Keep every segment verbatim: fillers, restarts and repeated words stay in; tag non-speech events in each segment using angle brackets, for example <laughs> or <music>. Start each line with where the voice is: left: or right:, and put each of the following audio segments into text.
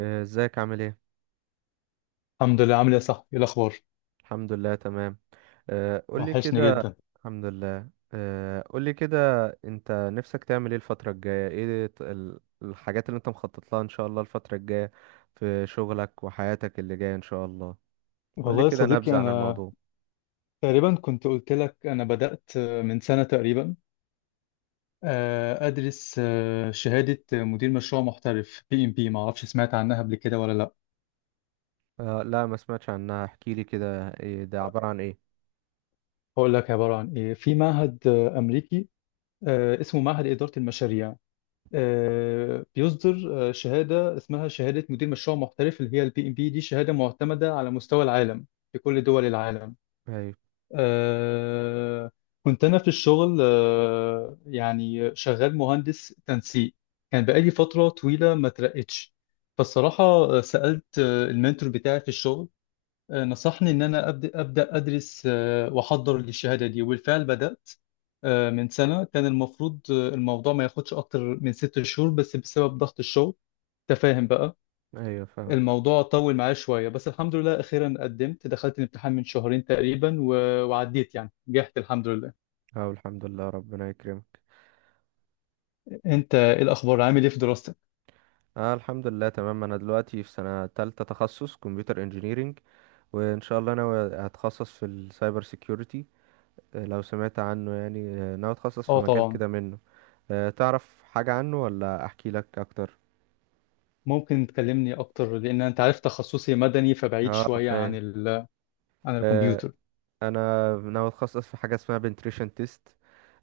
right: آه، ازيك عامل ايه؟
left: الحمد لله، عامل ايه يا صاحبي؟ ايه الاخبار؟
right: الحمد لله تمام. آه، قولي
left: وحشني
right: كده.
left: جدا.
right: الحمد لله. آه، قولي كده، انت نفسك تعمل ايه الفترة الجاية؟ ايه ت- ال- الحاجات اللي انت مخطط لها ان شاء الله الفترة الجاية في شغلك وحياتك اللي جاية ان شاء الله؟ قولي
left: والله يا
right: كده
left: صديقي،
right: نبذة عن
left: انا
right: الموضوع.
left: تقريبا كنت قلت لك انا بدأت من سنة تقريبا، آه، ادرس آه، شهادة مدير مشروع محترف بي ام بي. ما اعرفش سمعت عنها قبل كده ولا لا؟
right: آه، لا، ما سمعتش عنها، احكيلي كده، ايه ده؟ عبارة عن ايه؟
left: هقول لك عبارة عن ايه. في معهد آه، امريكي، آه، اسمه معهد إدارة المشاريع. آه، بيصدر آه، شهادة اسمها شهادة مدير مشروع محترف، اللي هي البي ام بي دي. شهادة معتمدة على مستوى العالم، في كل دول العالم.
right: ايوه.
left: آه كنت أنا في الشغل، آه يعني شغال مهندس تنسيق. كان بقالي فترة طويلة ما ترقتش، فالصراحة آه، سألت آه، المنتور بتاعي في الشغل. آه نصحني إن أنا أبدأ, أبدأ أدرس آه وأحضر للشهادة دي، وبالفعل بدأت آه من سنة. كان المفروض آه، الموضوع ما ياخدش أكتر من ست شهور، بس بسبب ضغط الشغل، تفاهم بقى.
right: ايوه فاهم.
left: الموضوع طول معايا شوية، بس الحمد لله أخيرا قدمت، دخلت الامتحان من شهرين تقريبا و... وعديت، يعني نجحت الحمد لله.
right: اه الحمد لله، ربنا يكرمك.
left: أنت إيه الأخبار؟ عامل إيه في دراستك؟
right: اه الحمد لله تمام. انا دلوقتي في سنة تالتة، تخصص كمبيوتر انجينيرينج. وان شاء الله انا هتخصص في السايبر سيكيورتي. آه، لو سمعت عنه يعني. آه، ناوي اتخصص في
left: آه
right: مجال
left: طبعا.
right: كده منه. آه، تعرف حاجة عنه ولا احكي لك اكتر؟
left: ممكن تكلمني أكتر، لأن أنت عارف تخصصي مدني، فبعيد
right: اه
left: شوية عن
right: فاهم.
left: ال... عن
right: آه،
left: الكمبيوتر.
right: انا ناوي اتخصص في حاجة اسمها بنتريشن تيست.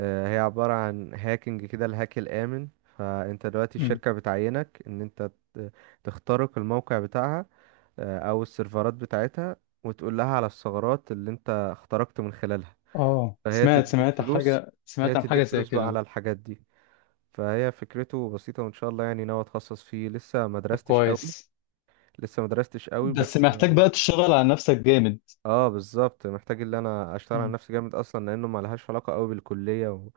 right: هي عبارة عن هاكينج كده، الهاك الآمن. فانت دلوقتي
left: مم.
right: الشركة بتعينك ان انت ت- تخترق الموقع بتاعها آه، او السيرفرات بتاعتها، وتقول لها على الثغرات اللي انت اخترقت من خلالها،
left: آه
right: فهي
left: سمعت
right: تديك
left: سمعت
right: فلوس.
left: حاجة،
right: هي
left: سمعت عن حاجة
right: تديك
left: زي
right: فلوس بقى
left: كده.
right: على الحاجات دي. فهي فكرته بسيطة، وان شاء الله يعني ناوي اتخصص فيه. لسه ما
left: طب
right: درستش قوي
left: كويس.
right: لسه ما درستش قوي
left: بس
right: بس.
left: محتاج بقى تشتغل على نفسك جامد.
right: اه بالظبط، محتاج ان انا اشتغل على
left: مم.
right: نفسي جامد، اصلا لانه ما لهاش علاقة قوي بالكلية، و...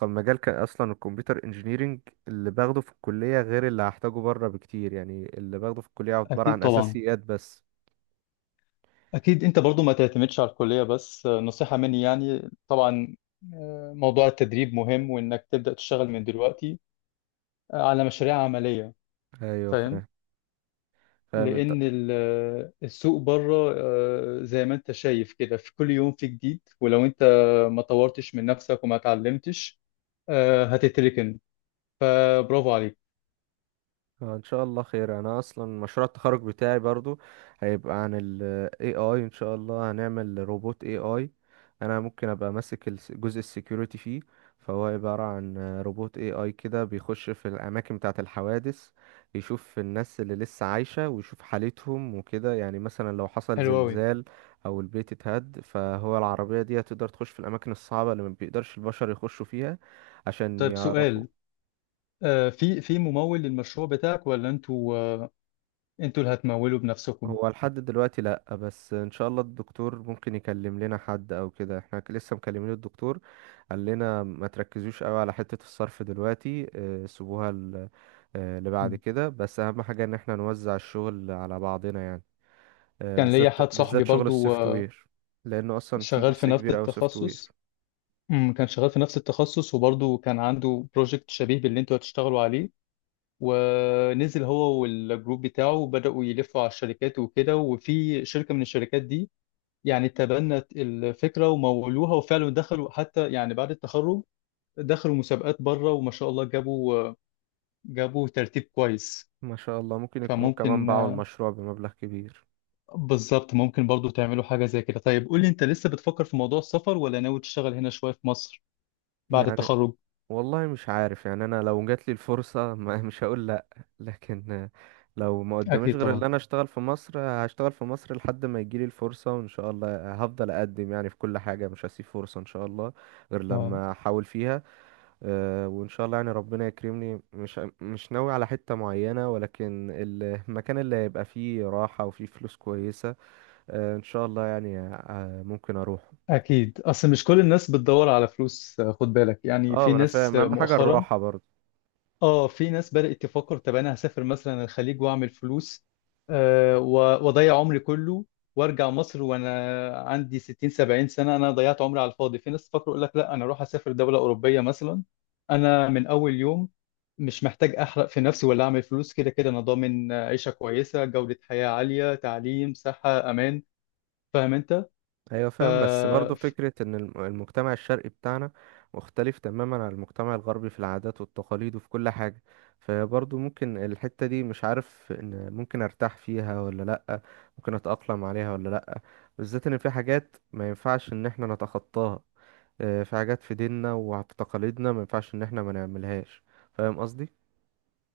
right: كان مجال كان اصلا الكمبيوتر انجينيرينج اللي باخده في الكلية غير اللي هحتاجه بره بكتير. يعني اللي باخده في الكلية عبارة
left: أكيد
right: عن
left: طبعا.
right: اساسيات بس.
left: أكيد أنت برضو ما تعتمدش على الكلية، بس آه، نصيحة مني يعني طبعا، آه، موضوع التدريب مهم، وإنك تبدأ تشتغل من دلوقتي آه، على مشاريع عملية.
right: ايوه
left: فاهم؟
right: فاهم. فاهم.
left: لأن ال- آه، السوق بره، آه، زي ما أنت شايف كده، في كل يوم في جديد. ولو أنت ما طورتش من نفسك وما اتعلمتش، آه، هتتركن. فبرافو عليك.
right: آه، ان شاء الله خير. انا اصلا مشروع التخرج بتاعي برضو هيبقى عن ال إي آي. ان شاء الله هنعمل روبوت A I. انا ممكن ابقى ماسك الس- جزء السكيورتي فيه. فهو عبارة عن روبوت A I كده بيخش في الاماكن بتاعة الحوادث، يشوف الناس اللي لسه عايشة ويشوف حالتهم وكده. يعني مثلا لو حصل
left: حلو أوي.
right: زلزال او البيت اتهد، فهو العربية دي هتقدر تخش في الاماكن الصعبة اللي ما بيقدرش البشر يخشوا فيها، عشان
left: طيب
right: يعرفوا.
left: سؤال، آه، في في ممول للمشروع بتاعك، ولا أنتوا آه، أنتوا اللي هتمولوا بنفسكم؟
right: هو لحد دلوقتي لأ، بس إن شاء الله الدكتور ممكن يكلم لنا حد أو كده. احنا ك- لسه مكلمين الدكتور. قال لنا ما تركزوش قوي على حتة الصرف دلوقتي، آه، سيبوها ل- آه، لبعد كده. بس أهم حاجة إن احنا نوزع الشغل على بعضنا يعني، آه،
left: كان ليا
right: بالذات
left: حد صاحبي
right: بالذات شغل
left: برضو
right: السوفت وير، لأنه أصلا في
left: شغال في
right: جزء
left: نفس
right: كبير أوي سوفت وير.
left: التخصص. أمم، كان شغال في نفس التخصص، وبرضه كان عنده بروجكت شبيه باللي انتوا هتشتغلوا عليه، ونزل هو والجروب بتاعه وبدأوا يلفوا على الشركات وكده. وفي شركة من الشركات دي يعني تبنت الفكرة ومولوها، وفعلا دخلوا، حتى يعني بعد التخرج دخلوا مسابقات بره، وما شاء الله جابوا جابوا ترتيب كويس.
right: ما شاء الله، ممكن يكونوا كمان
left: فممكن،
right: باعوا المشروع بمبلغ كبير.
left: بالظبط، ممكن برضو تعملوا حاجة زي كده. طيب قول لي، انت لسه بتفكر في موضوع السفر، ولا ناوي تشتغل هنا شوية في مصر بعد
right: يعني
left: التخرج؟
right: والله مش عارف يعني. انا لو جات لي الفرصه <laughs> ما مش هقول لا. لكن لو ما قداميش
left: أكيد
right: غير ان
left: طبعا.
right: انا اشتغل في مصر هشتغال في مصر لحد ما يجي لي الفرصه، وان شاء الله هفضل اقدم يعني في كل حاجه، مش هسيب فرصه ان شاء الله غير
left: اه،
right: لما احاول فيها. آه، وان شاء الله يعني ربنا يكرمني. مش مش ناوي على حته معينه، ولكن المكان اللي هيبقى فيه راحه وفيه فلوس كويسه، آه، ان شاء الله يعني آه، ممكن اروح.
left: أكيد. أصل مش كل الناس بتدور على فلوس، آه، خد بالك، يعني
right: اه
left: في
right: ما انا
left: ناس
right: فاهم،
left: آه،
right: اهم حاجه
left: مؤخرا،
right: الراحه برضه.
left: اه، في ناس بدأت تفكر طب أنا هسافر مثلا الخليج وأعمل فلوس آه، و- وأضيع عمري كله، وأرجع مصر وأنا عندي ستين سبعين سنة، أنا ضيعت عمري على الفاضي. في ناس تفكر يقول لك لا، أنا أروح أسافر دولة أوروبية مثلا، أنا من أول يوم مش محتاج أحرق في نفسي ولا أعمل فلوس، كده كده أنا ضامن آه، عيشة كويسة، جودة حياة عالية، تعليم، صحة، أمان. فاهم أنت؟
right: ايوه
left: ف...
right: فاهم، بس برضو فكرة ان الم- المجتمع الشرقي بتاعنا مختلف تماما عن المجتمع الغربي في العادات والتقاليد وفي كل حاجة. فبرضو ممكن الحتة دي مش عارف ان ممكن ارتاح فيها ولا لأ، ممكن اتأقلم عليها ولا لأ. بالذات ان في حاجات ما ينفعش ان احنا نتخطاها. آه، في حاجات في ديننا وفي تقاليدنا ما ينفعش ان احنا ما نعملهاش. فاهم قصدي؟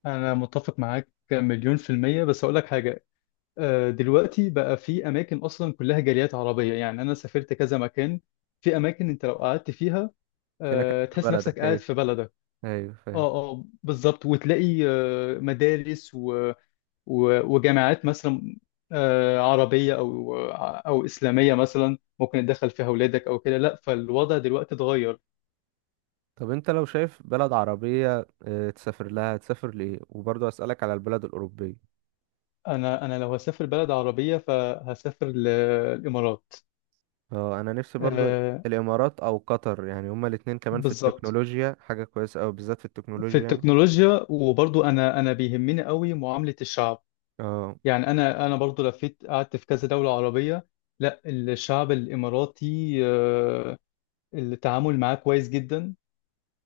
left: أنا متفق معاك مليون في المية، بس أقول لك حاجة. آه، دلوقتي بقى في أماكن أصلا كلها جاليات عربية، يعني أنا سافرت كذا مكان، في أماكن أنت لو قعدت فيها
right: كأنك
left: آه،
right: في
left: تحس نفسك
right: بلدك،
left: قاعد
right: ايوه.
left: في بلدك.
right: ايوه فاهم.
left: أه أه، بالظبط. وتلاقي آه، مدارس و- و- وجامعات مثلا آه، عربية أو أو إسلامية مثلا، ممكن تدخل فيها أولادك أو كده. لا، فالوضع دلوقتي اتغير.
right: طب انت لو شايف بلد عربية آه، تسافر لها، تسافر لإيه؟ وبرضو اسألك على البلد الأوروبية.
left: أنا أنا لو هسافر بلد عربية فهسافر للإمارات.
right: اه انا نفسي برضو.
left: آه،
right: الامارات او قطر، يعني هما الاتنين كمان في
left: بالظبط،
right: التكنولوجيا حاجة كويسة اوي، بالذات في
left: في
right: التكنولوجيا يعني.
left: التكنولوجيا، وبرضو انا انا بيهمني قوي معاملة الشعب.
right: اه.
left: يعني انا انا برضو لفيت، قعدت في كذا دولة عربية. لا، الشعب الاماراتي آه، التعامل معاه كويس جدا،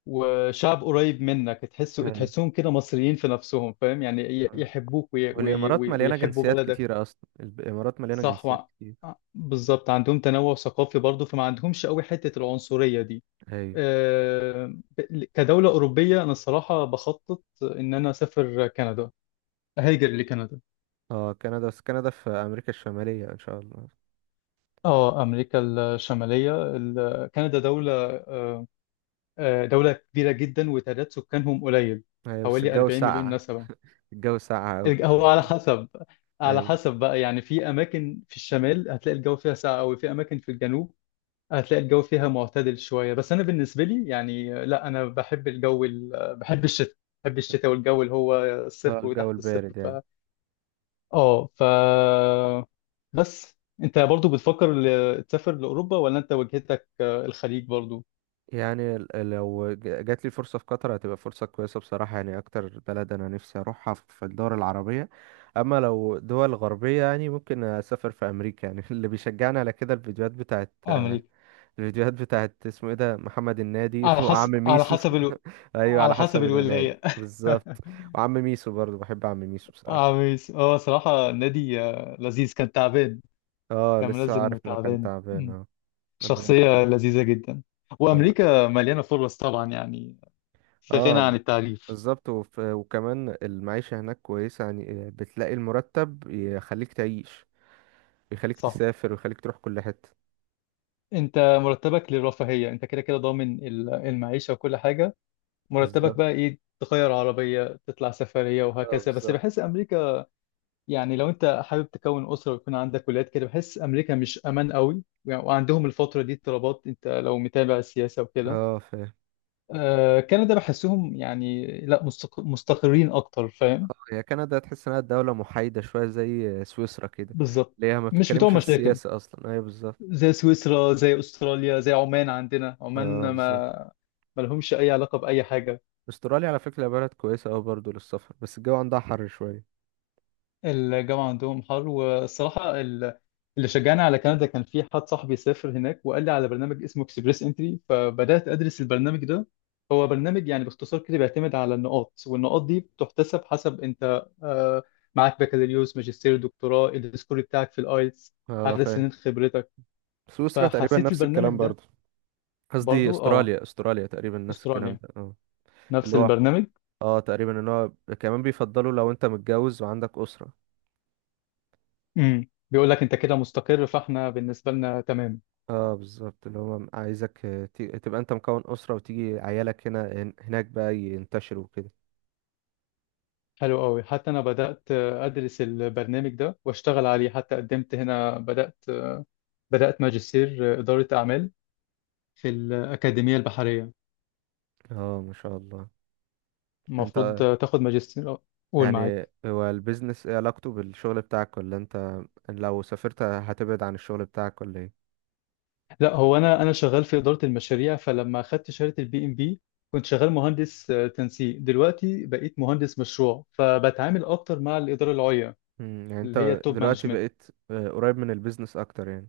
left: وشعب قريب منك، تحسه
right: ايوه.
left: تحسهم كده مصريين في نفسهم، فاهم يعني، ي-
right: آه.
left: يحبوك، وي وي
right: والامارات
left: وي
right: مليانة
left: ويحبوا
right: جنسيات
left: بلدك.
right: كتيرة، اصلا الامارات مليانة
left: صح
right: جنسيات
left: وع-
right: كتير.
left: بالظبط، عندهم تنوع ثقافي برضو، فما عندهمش قوي حتة العنصرية دي.
right: ايوه.
left: آه، ب- كدولة أوروبية، أنا الصراحة بخطط إن أنا أسافر كندا. هيجر لكندا.
right: اه كندا، بس كندا في امريكا الشمالية ان شاء الله.
left: اه، امريكا الشماليه. ال- كندا دوله آه، آه، دوله كبيره جدا، وتعداد سكانهم قليل،
right: ايوه بس
left: حوالي
right: الجو
left: اربعين مليون
right: ساقعة،
left: نسمه.
right: الجو ساقعة اوي.
left: الج- هو على حسب، على
right: ايوه.
left: حسب بقى يعني. في اماكن في الشمال هتلاقي الجو فيها ساقع قوي، في اماكن في الجنوب هتلاقي الجو فيها معتدل شويه. بس انا بالنسبه لي يعني آه، لا، انا بحب الجو ال- آه، بحب الشتاء، بحب الشتاء والجو اللي هو
right: اه
left: الصفر
right: الجو
left: وتحت
right: البارد يعني.
left: الصفر. اه، ف بس، انت برضو بتفكر ل- تسافر لاوروبا، ولا انت وجهتك آه، الخليج برضو؟
right: يعني ال- لو ج- جات لي فرصة في قطر هتبقى فرصة كويسة بصراحة يعني، أكتر بلد أنا نفسي أروحها في الدول العربية. أما لو دول غربية يعني، ممكن أسافر في أمريكا يعني <laughs> اللي بيشجعني على كده الفيديوهات بتاعت آه،
left: امريكا،
right: الفيديوهات بتاعت اسمه إيه ده محمد النادي <laughs>
left: على
right: وعم
left: حسب، على
right: ميسو
left: حسب الو...
right: <laughs> أيوة
left: على
right: على
left: حسب
right: حسب الولاية.
left: الولايه.
right: بالظبط.
left: <laughs>
right: وعم ميسو برضه بحب عم ميسو بصراحة.
left: عميس هو صراحه نادي آه، لذيذ، كان تعبان،
right: اه
left: كان
right: لسه
left: منزل
right: عارف
left: انه
right: إنه كان
left: تعبان.
right: تعبان،
left: مم.
right: اه. ربنا يشفيه.
left: شخصيه لذيذه جدا. وامريكا مليانه فرص طبعا يعني، في غنى
right: اه
left: عن التعريف.
right: بالظبط، وف- وكمان المعيشة هناك كويسة، يعني بتلاقي المرتب يخليك تعيش ويخليك
left: صح.
right: تسافر ويخليك تروح كل حتة.
left: انت مرتبك للرفاهيه، انت كده كده ضامن ال- المعيشه وكل حاجه. مرتبك
right: بالظبط،
left: بقى ايه؟ تغير عربية، تطلع سفرية،
right: اه
left: وهكذا. بس
right: بالظبط.
left: بحس أمريكا، يعني لو أنت حابب تكون أسرة ويكون عندك ولاد كده، بحس أمريكا مش أمان قوي يعني، وعندهم الفترة دي اضطرابات، أنت لو متابع السياسة وكده.
right: اه فاهم.
left: آه كندا بحسهم يعني لا، مستق- مستقرين أكتر، فاهم؟
right: اه هي كندا تحس انها دولة محايدة شوية زي سويسرا كده،
left: بالظبط،
right: اللي هي ما
left: مش بتوع
right: بتتكلمش في
left: مشاكل،
right: السياسة اصلا، ايوه بالظبط.
left: زي سويسرا، زي أستراليا، زي عمان. عندنا
right: اه
left: عمان ما
right: بالظبط.
left: ما لهمش أي علاقة بأي حاجة.
right: استراليا على فكرة بلد كويسة اوي برضه للسفر، بس الجو عندها حر شوية.
left: الجامعة عندهم حر، والصراحة ال- اللي شجعني على كندا، كان في حد صاحبي سافر هناك وقال لي على برنامج اسمه اكسبريس انتري، فبدأت أدرس البرنامج ده. هو برنامج يعني باختصار كده، بيعتمد على النقاط، والنقاط دي بتحتسب حسب أنت آه، معاك بكالوريوس، ماجستير، دكتوراه، السكور بتاعك في الآيلتس،
right: اه
left: عدد
right: فاهم.
left: سنين خبرتك.
right: سويسرا تقريبا
left: فحسيت
right: نفس
left: البرنامج
right: الكلام
left: ده،
right: برضه. قصدي
left: برضو اه،
right: استراليا، استراليا تقريبا نفس الكلام
left: استراليا
right: ده، اه.
left: نفس
right: اللي هو
left: البرنامج.
right: اه تقريبا ان هو كمان بيفضلوا لو انت متجوز وعندك اسره.
left: امم بيقول لك أنت كده مستقر، فاحنا بالنسبة لنا تمام.
right: اه بالظبط، اللي هو عايزك آه، ت- تبقى انت مكون اسره، وتيجي عيالك هنا هن- هناك بقى ينتشروا كده.
left: حلو قوي، حتى انا بدات ادرس البرنامج ده واشتغل عليه، حتى قدمت هنا، بدات بدات ماجستير اداره اعمال في الاكاديميه البحريه.
right: اه ما شاء الله. انت،
left: المفروض تاخد ماجستير، آه، قول
right: يعني
left: معاك.
right: هو البيزنس ايه علاقته بالشغل بتاعك؟ ولا انت لو سافرت هتبعد عن الشغل بتاعك ولا ايه؟
left: لا، هو انا انا شغال في اداره المشاريع، فلما اخدت شهاده البي ام بي كنت شغال مهندس آه، تنسيق، دلوقتي بقيت مهندس مشروع، فبتعامل اكتر مع الاداره العليا
right: مم، يعني
left: اللي هي
right: انت
left: التوب
right: دلوقتي
left: مانجمنت.
right: بقيت آه، قريب من البيزنس اكتر يعني.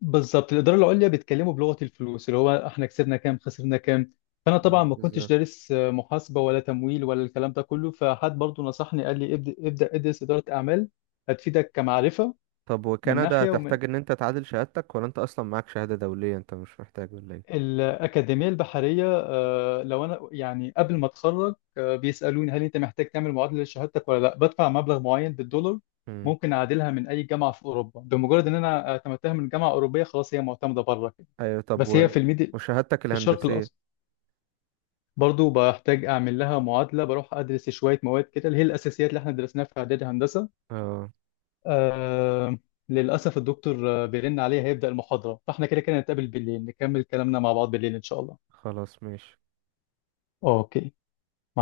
left: بالظبط، الاداره العليا بيتكلموا بلغه الفلوس، اللي هو احنا كسبنا كام خسرنا كام. فانا طبعا
right: مم،
left: ما كنتش
right: بالظبط.
left: دارس آه، محاسبه ولا تمويل ولا الكلام ده كله، فحد برضو نصحني قال لي ابدا، ابدا ادرس اداره اعمال هتفيدك كمعرفه.
right: طب
left: من
right: وكندا
left: ناحيه. ومن
right: تحتاج ان انت تعادل شهادتك؟ ولا انت اصلا معاك شهاده دوليه، انت مش محتاج ولا ايه؟
left: الاكاديميه البحريه آه، لو انا يعني قبل ما اتخرج آه، بيسالوني هل انت محتاج تعمل معادله لشهادتك ولا لا، بدفع مبلغ معين بالدولار
right: مم.
left: ممكن اعادلها من اي جامعه في اوروبا، بمجرد ان انا اعتمدتها من جامعه اوروبيه خلاص، هي معتمده بره كده.
right: ايوه طب
left: بس
right: و،
left: هي في الميدي
right: وشهادتك
left: في الشرق
right: الهندسية.
left: الاوسط، برضو بحتاج اعمل لها معادله، بروح ادرس شويه مواد كده اللي هي الاساسيات اللي احنا درسناها في اعدادي هندسه.
right: اه.
left: آه للاسف الدكتور آه، بيرن عليا، هيبدا المحاضره، فاحنا كده كده نتقابل بالليل، نكمل كلامنا مع بعض بالليل ان شاء الله.
right: خلاص ماشي.
left: اوكي.